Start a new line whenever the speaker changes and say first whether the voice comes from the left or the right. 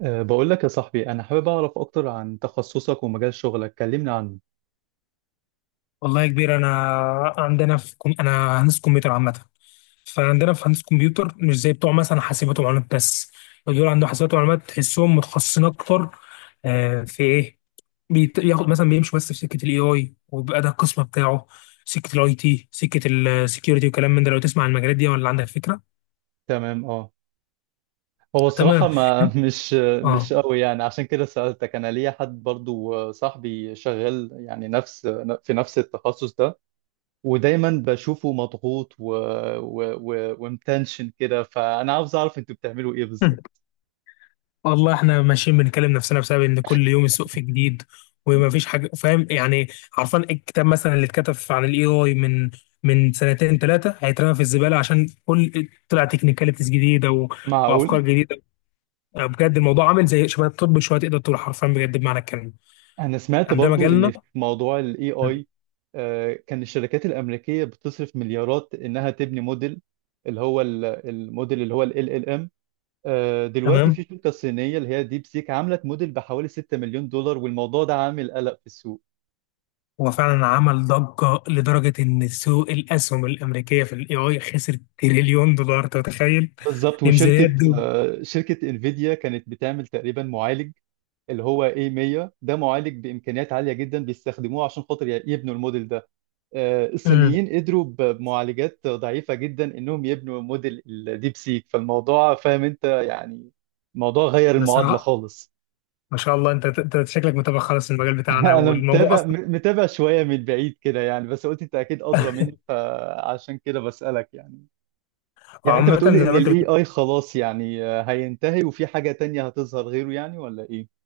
right: بقول لك يا صاحبي، أنا حابب أعرف أكتر عن تخصصك ومجال شغلك، كلمني عنه.
left: والله يا كبير، انا هندسه كمبيوتر عامه. فعندنا في هندسه كمبيوتر، مش زي بتوع مثلا حاسبات ومعلومات بس. دول عندهم حاسبات ومعلومات تحسهم متخصصين اكتر. في ايه؟ ياخد مثلا، بيمشوا بس في سكه الاي اي، وبيبقى ده القسم بتاعه. سكه الاي تي، سكه السكيورتي، وكلام من ده. لو تسمع عن المجالات دي ولا عندك فكره؟
right: تمام، أه. هو الصراحة
left: تمام.
right: ما مش
left: اه.
right: قوي، يعني عشان كده سألتك. أنا ليا حد برضو، صاحبي شغال يعني نفس في نفس التخصص ده، ودايما بشوفه مضغوط ومتنشن كده، فأنا عاوز أعرف أنتوا بتعملوا إيه بالظبط؟
left: والله احنا ماشيين بنكلم نفسنا بسبب ان كل يوم السوق فيه جديد، وما فيش حاجه، فاهم يعني؟ عارفان الكتاب مثلا اللي اتكتب عن الاي اي من سنتين ثلاثه، هيترمى في الزباله عشان كل طلع تكنيكاليتيز جديده
right: معقول؟
left: وافكار جديده. يعني بجد الموضوع عامل زي شبه الطب شويه، تقدر تقول حرفيا بجد بمعنى الكلمه.
right: انا سمعت
left: عندما
right: برضو ان
left: جالنا.
right: في موضوع الاي اي كان الشركات الامريكيه بتصرف مليارات انها تبني موديل، الموديل اللي هو ال ال ام. دلوقتي
left: تمام.
right: في شركه صينيه اللي هي ديب سيك عملت موديل بحوالي 6 مليون دولار، والموضوع ده عامل قلق في السوق.
left: هو فعلا عمل ضجه لدرجه ان سوق الاسهم الامريكيه في الاي اي خسر تريليون دولار، أنت متخيل؟
right: بالظبط.
left: دي ميزانيات
right: وشركه
left: دول.
right: آه، شركه انفيديا كانت بتعمل تقريبا معالج اللي هو A100، ده معالج بامكانيات عاليه جدا بيستخدموه عشان خاطر يبنوا الموديل ده.
left: امم.
right: الصينيين قدروا بمعالجات ضعيفة جدا انهم يبنوا موديل الديب سيك. فالموضوع فاهم انت يعني، الموضوع غير المعادلة
left: بصراحه
right: خالص.
left: ما شاء الله، انت شكلك متابع خالص المجال بتاعنا
right: انا
left: والموضوع
right: متابع،
left: اصلا.
right: متابع شوية من بعيد كده يعني، بس قلت انت اكيد ادرى مني فعشان كده بسألك. يعني يعني انت
left: عامة
right: بتقولي
left: زي
right: ان
left: ما انت
right: الاي
left: بتقول.
right: اي خلاص يعني هينتهي وفي حاجة تانية هتظهر غيره يعني، ولا ايه؟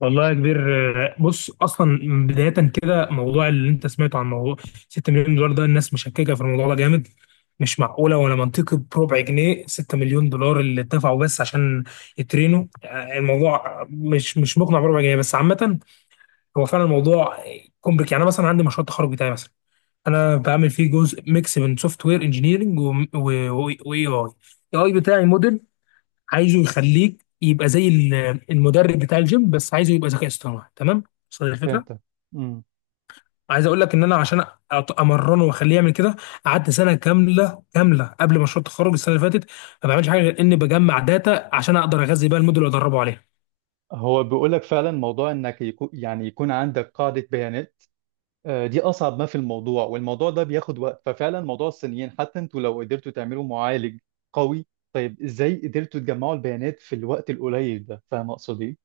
left: والله يا كبير، بص اصلا. بداية كده، موضوع اللي انت سمعته عن موضوع 6 مليون دولار ده، الناس مشككة في الموضوع ده جامد. مش معقولة ولا منطقي بربع جنيه، 6 مليون دولار اللي اتدفعوا بس عشان يترينوا. الموضوع مش مقنع بربع جنيه بس. عامة هو فعلا الموضوع كومبليك. يعني أنا مثلا عندي مشروع التخرج بتاعي مثلا، انا بعمل فيه جزء ميكس بين سوفت وير انجينيرنج واي اي. اي بتاعي موديل عايزه يخليك يبقى زي المدرب بتاع الجيم، بس عايزه يبقى ذكاء اصطناعي، تمام؟ وصل الفكره؟
right: فهمت. امم.
left: عايز اقول لك ان انا، عشان امرنه واخليه يعمل كده، قعدت سنه كامله كامله قبل مشروع التخرج السنه اللي فاتت، ما بعملش حاجه غير اني بجمع داتا عشان اقدر اغذي بيها الموديل وادربه عليها.
right: هو بيقولك فعلا موضوع انك يكون يعني يكون عندك قاعدة بيانات. دي اصعب ما في الموضوع، والموضوع ده بياخد وقت. ففعلا موضوع الصينيين، حتى انتوا لو قدرتوا تعملوا معالج قوي، طيب ازاي قدرتوا تجمعوا البيانات في الوقت القليل ده؟ فاهم اقصد ايه.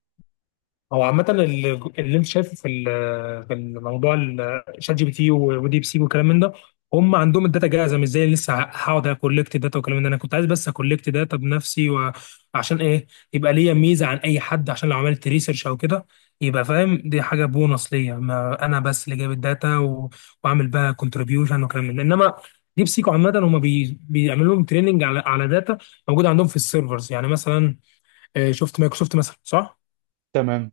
left: هو عامة اللي انت شايفه في في الموضوع، شات جي بي تي وديب سيك والكلام من ده، هم عندهم الداتا جاهزة. مش زي اللي لسه هقعد اكولكت داتا والكلام من ده. انا كنت عايز بس اكولكت داتا بنفسي. وعشان ايه؟ يبقى ليا ميزة عن اي حد، عشان لو عملت ريسيرش او كده، يبقى فاهم دي حاجة بونص ليا، ما انا بس اللي جايب الداتا واعمل بقى كونتريبيوشن وكلام من ده. انما ديب سيك عامة، هم بيعملوا لهم تريننج على داتا موجودة عندهم في السيرفرز. يعني مثلا شفت مايكروسوفت مثلا صح؟
right: تمام.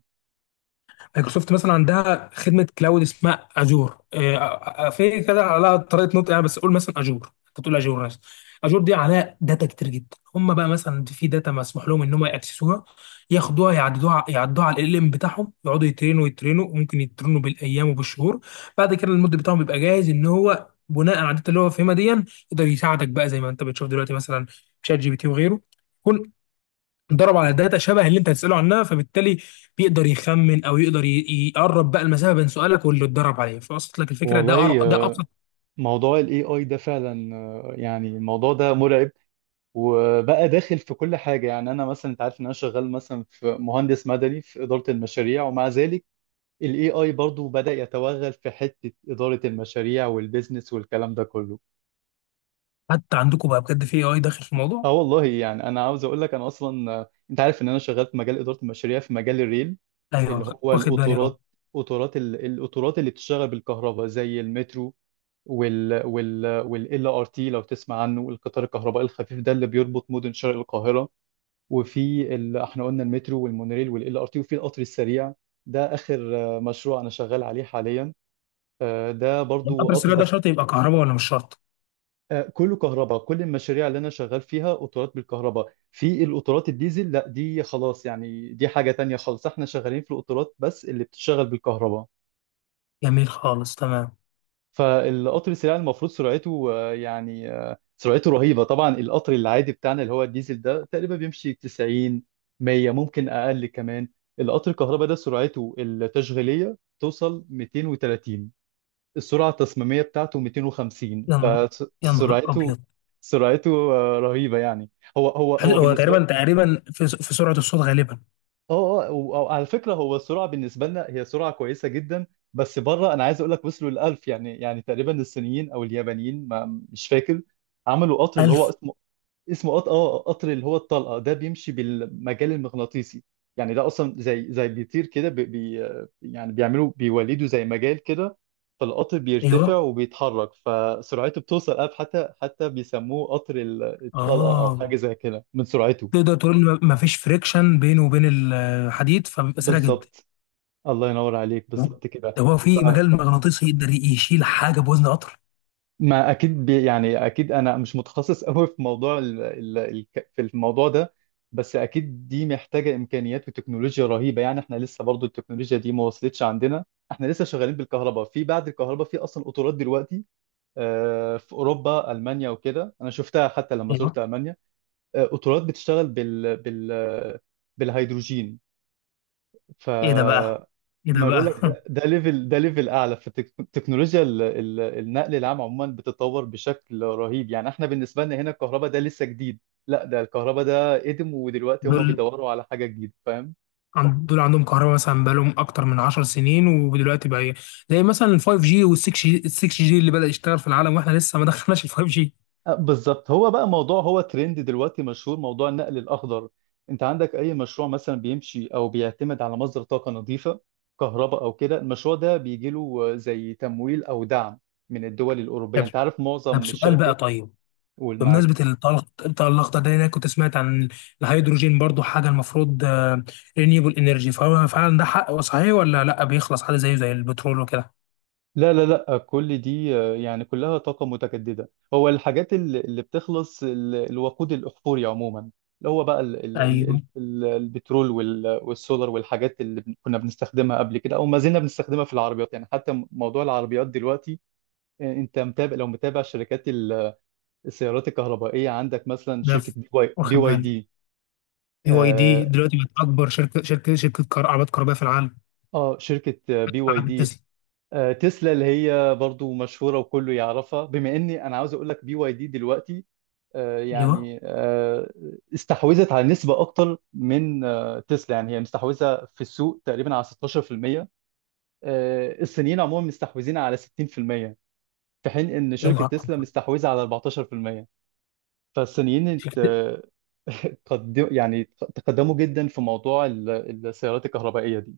left: مايكروسوفت مثلا عندها خدمه كلاود اسمها اجور. في كده على طريقه نطق يعني، بس قول مثلا اجور، انت تقول اجور ناس. اجور دي عليها داتا كتير جدا. هم بقى مثلا في داتا مسموح لهم ان هم ياكسسوها، ياخدوها، يعددوها، يعدوها على ال ام بتاعهم، يقعدوا يترينوا يترينوا، وممكن يترينوا بالايام وبالشهور. بعد كده المود بتاعهم بيبقى جاهز، ان هو بناء على الداتا اللي هو فاهمها دي، يقدر يساعدك. بقى زي ما انت بتشوف دلوقتي، مثلا شات جي بي تي وغيره، اتدرب على داتا شبه اللي انت هتساله عنها، فبالتالي بيقدر يخمن او يقدر يقرب بقى المسافه بين سؤالك واللي اتدرب عليه. فوصلت لك الفكره؟
right: والله
left: ده ابسط.
right: موضوع الاي اي ده فعلا يعني الموضوع ده مرعب، وبقى داخل في كل حاجه. يعني انا مثلا، انت عارف ان انا شغال مثلا في مهندس مدني في اداره المشاريع، ومع ذلك الاي اي برضو بدأ يتوغل في حته اداره المشاريع والبيزنس والكلام ده كله.
left: حتى عندكم بقى بجد في اي اي داخل في الموضوع؟
right: اه والله يعني انا عاوز اقول لك، انا اصلا انت عارف ان انا شغال في مجال اداره المشاريع في مجال الريل، اللي
left: ايوه،
right: هو
left: واخد بالي اهو.
right: القطارات. القطارات اللي بتشتغل بالكهرباء زي المترو، وال وال وال ار تي لو تسمع عنه، القطار الكهربائي الخفيف ده اللي بيربط مدن شرق القاهره. احنا قلنا المترو والمونوريل وال ار تي، وفي القطر السريع. ده اخر مشروع انا شغال عليه حاليا. ده برضو
left: القطر
right: قطر
left: السريع ده
right: بس
left: شرط يبقى كهرباء ولا مش شرط؟
right: كله كهرباء. كل المشاريع اللي انا شغال فيها قطارات بالكهرباء، في القطارات الديزل لا، دي خلاص يعني، دي حاجة تانية خالص. احنا شغالين في القطارات بس اللي بتشتغل بالكهرباء.
left: جميل خالص، تمام.
right: فالقطر السريع المفروض سرعته يعني سرعته رهيبة. طبعا القطر العادي بتاعنا اللي هو الديزل ده تقريبا بيمشي 90، 100، ممكن اقل كمان. القطر الكهرباء ده سرعته التشغيلية توصل 230، السرعة التصميمية بتاعته 250.
left: يا ن- يا نهار ابيض.
right: سرعته رهيبة يعني. هو هو هو
left: هو
right: بالنسبة.
left: تقريبا تقريبا في سرعه الصوت غالبا.
right: اه اه وعلى فكرة هو السرعة بالنسبة لنا هي سرعة كويسة جدا، بس بره انا عايز اقول لك وصلوا للألف. يعني يعني تقريبا الصينيين او اليابانيين، ما مش فاكر، عملوا قطر اللي هو
left: 1000.
right: اه قطر اللي هو الطلقه ده بيمشي بالمجال المغناطيسي. يعني ده اصلا زي بيطير كده، يعني بيعملوا بيولدوا زي مجال كده، فالقطر بيرتفع
left: ايوه،
right: وبيتحرك، فسرعته بتوصل أب حتى بيسموه قطر الطلقه او
left: اه.
right: حاجه زي كده من سرعته.
left: تقدر تقول ما فيش فريكشن بينه وبين الحديد، فبيبقى سريع جدا.
right: بالظبط. الله ينور عليك، بالظبط كده.
left: ده هو في مجال مغناطيسي يقدر يشيل حاجه بوزن قطر.
right: ما اكيد يعني اكيد انا مش متخصص قوي في موضوع ال ال ال في الموضوع ده، بس اكيد دي محتاجه امكانيات وتكنولوجيا رهيبه. يعني احنا لسه برضو التكنولوجيا دي ما وصلتش عندنا، احنا لسه شغالين بالكهرباء، في بعد الكهرباء في اصلا قطارات دلوقتي. في اوروبا، المانيا وكده، انا شفتها حتى لما
left: ايوه.
right: زرت المانيا، قطارات بتشتغل بالهيدروجين. ف
left: ايه ده بقى؟ ايه ده
right: ما بقول لك،
left: بقى؟
right: ده ليفل اعلى. فالتكنولوجيا، النقل العام عموما بتتطور بشكل رهيب، يعني احنا بالنسبه لنا هنا الكهرباء ده لسه جديد، لا ده الكهرباء ده قدم، ودلوقتي هم
left: دول
right: بيدوروا على حاجه جديده، فاهم.
left: دول عندهم كهرباء مثلا بقالهم اكتر من 10 سنين. ودلوقتي بقى إيه؟ زي مثلا ال 5G وال 6G اللي بدأ يشتغل في العالم، واحنا لسه ما دخلناش ال 5G.
right: بالظبط. هو بقى موضوع، هو ترند دلوقتي مشهور، موضوع النقل الاخضر. انت عندك اي مشروع مثلا بيمشي او بيعتمد على مصدر طاقه نظيفه، كهرباء او كده، المشروع ده بيجي له زي تمويل او دعم من الدول الاوروبيه،
left: طب
right: انت عارف
left: طب
right: معظم
left: سؤال بقى.
right: الشركات
left: طيب
right: والمعارف.
left: بمناسبة الطاقة الأخضر ده، أنا كنت سمعت عن الهيدروجين برضو، حاجة المفروض رينيوبل انرجي. فهو فعلا ده حق؟ صحيح ولا لا بيخلص عادي زيه زي البترول وكده؟
right: لا لا لا، كل دي يعني كلها طاقة متجددة. هو الحاجات اللي بتخلص الوقود الأحفوري عموما، اللي هو بقى
left: ايوه.
right: البترول والسولار، والحاجات كنا بنستخدمها قبل كده أو ما زلنا بنستخدمها في العربيات. يعني حتى موضوع العربيات دلوقتي، أنت متابع، لو متابع شركات السيارات الكهربائية، عندك مثلا
left: ده
right: شركة
left: ف-
right: بي
left: واخد
right: واي
left: بالي.
right: دي.
left: بي واي دي
right: آه.
left: دلوقتي بقت اكبر شركه كار عربيات كهربائيه في العالم
right: شركة بي واي
left: بعد
right: دي،
left: تسلا.
right: تسلا اللي هي برضو مشهورة وكله يعرفها. بما اني انا عاوز اقول لك بي واي دي دلوقتي آه،
left: ايوه.
right: يعني آه، استحوذت على نسبة أكتر من تسلا، يعني هي مستحوذة في السوق تقريبا على 16%. الصينيين عموما مستحوذين على 60% في المية، في حين إن
left: يا
right: شركة
left: نهار
right: تسلا
left: أبيض.
right: مستحوذة على 14%. فالصينيين
left: شركة-
right: ات- قدم يعني، تقدموا جدا في موضوع السيارات الكهربائية دي.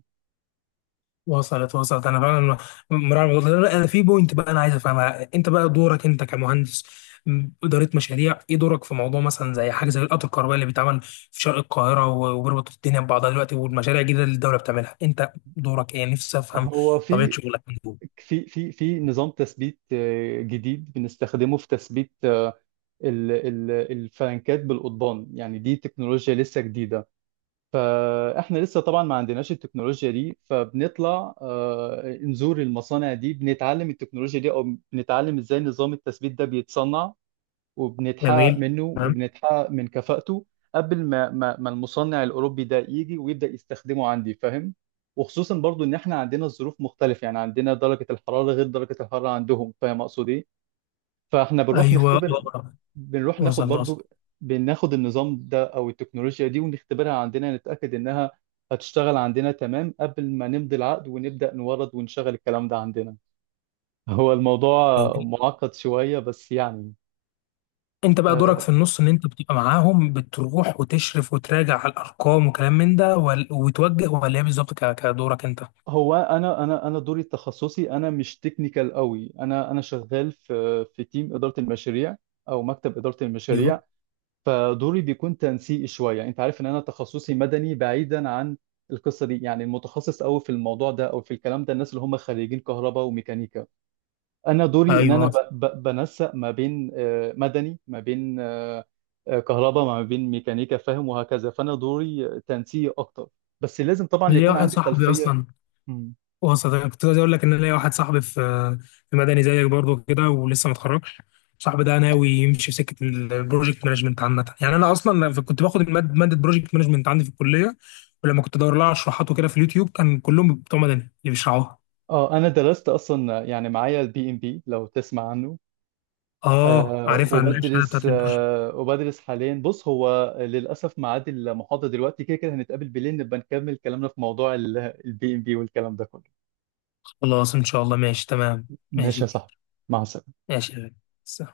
left: وصلت وصلت انا فعلا مراعي الموضوع ده. لا، انا في بوينت بقى انا عايز افهمها. انت بقى دورك انت كمهندس اداره مشاريع ايه؟ دورك في موضوع مثلا زي حاجه زي القطر الكهربائي اللي بيتعمل في شرق القاهره وبيربط الدنيا ببعضها دلوقتي، والمشاريع الجديده اللي الدوله بتعملها، انت دورك ايه؟ نفسي افهم
right: هو
left: طبيعه
right: في
left: شغلك من دول.
right: في نظام تثبيت جديد بنستخدمه في تثبيت الفلانكات بالقضبان. يعني دي تكنولوجيا لسه جديدة، فاحنا لسه طبعا ما عندناش التكنولوجيا دي، فبنطلع نزور المصانع دي، بنتعلم التكنولوجيا دي او بنتعلم ازاي نظام التثبيت ده بيتصنع، وبنتحقق
left: جميل،
right: منه
left: تمام.
right: وبنتحقق من كفاءته قبل ما المصنع الاوروبي ده يجي ويبدا يستخدمه عندي، فاهم. وخصوصا برضو ان احنا عندنا الظروف مختلفه، يعني عندنا درجه الحراره غير درجه الحراره عندهم، فاهم اقصد ايه. فاحنا بنروح
left: ايوه.
right: نختبر،
left: آه.
right: بنروح ناخد
left: وصلت وصلت.
right: برضو، بناخد النظام ده او التكنولوجيا دي ونختبرها عندنا، نتأكد انها هتشتغل عندنا تمام قبل ما نمضي العقد ونبدأ نورد ونشغل الكلام ده عندنا. هو الموضوع
left: جميل.
right: معقد شوية بس يعني.
left: انت بقى دورك
right: آه،
left: في النص، ان انت بتبقى معاهم، بتروح وتشرف وتراجع على الارقام وكلام من ده، وتوجه، ولا ايه بالظبط كدورك انت؟
right: هو انا دوري التخصصي، انا مش تكنيكال قوي، انا شغال في في تيم إدارة المشاريع او مكتب إدارة المشاريع.
left: ايوه
right: فدوري بيكون تنسيقي شويه. انت عارف ان انا تخصصي مدني بعيدا عن القصه دي يعني، المتخصص قوي في الموضوع ده او في الكلام ده الناس اللي هم خريجين كهرباء وميكانيكا. انا دوري ان انا
left: ايوه.
right: بنسق ما بين مدني، ما بين كهرباء، ما بين ميكانيكا، فاهم، وهكذا. فانا دوري تنسيقي اكتر، بس لازم طبعا
left: ليا
right: يكون
left: واحد
right: عندي
left: صاحبي
right: خلفيه.
left: اصلا،
right: مم.
left: وسط. أنا كنت عايز اقول لك ان أنا ليا واحد صاحبي في مدني زيك برضه كده، ولسه ما اتخرجش. صاحبي ده ناوي يمشي في سكه البروجكت مانجمنت عامه يعني. انا اصلا كنت باخد ماده بروجكت مانجمنت عندي في الكليه، ولما كنت ادور لها على شروحات وكده في اليوتيوب كان كلهم بتوع مدني اللي بيشرحوها.
right: اه انا درست اصلا يعني معايا البي ام بي لو تسمع عنه.
left: اه، عارفها الشهاده بتاعت.
right: أه وبدرس حاليا. بص هو للأسف ميعاد المحاضرة دلوقتي، كده كده هنتقابل بالليل نبقى نكمل كلامنا في موضوع البي ام بي والكلام ده كله.
left: خلاص إن شاء الله، ماشي تمام.
right: ماشي
left: ماشي
right: يا
left: كبير.
right: صاحبي، مع السلامة.
left: ماشي يا غالي. سلام.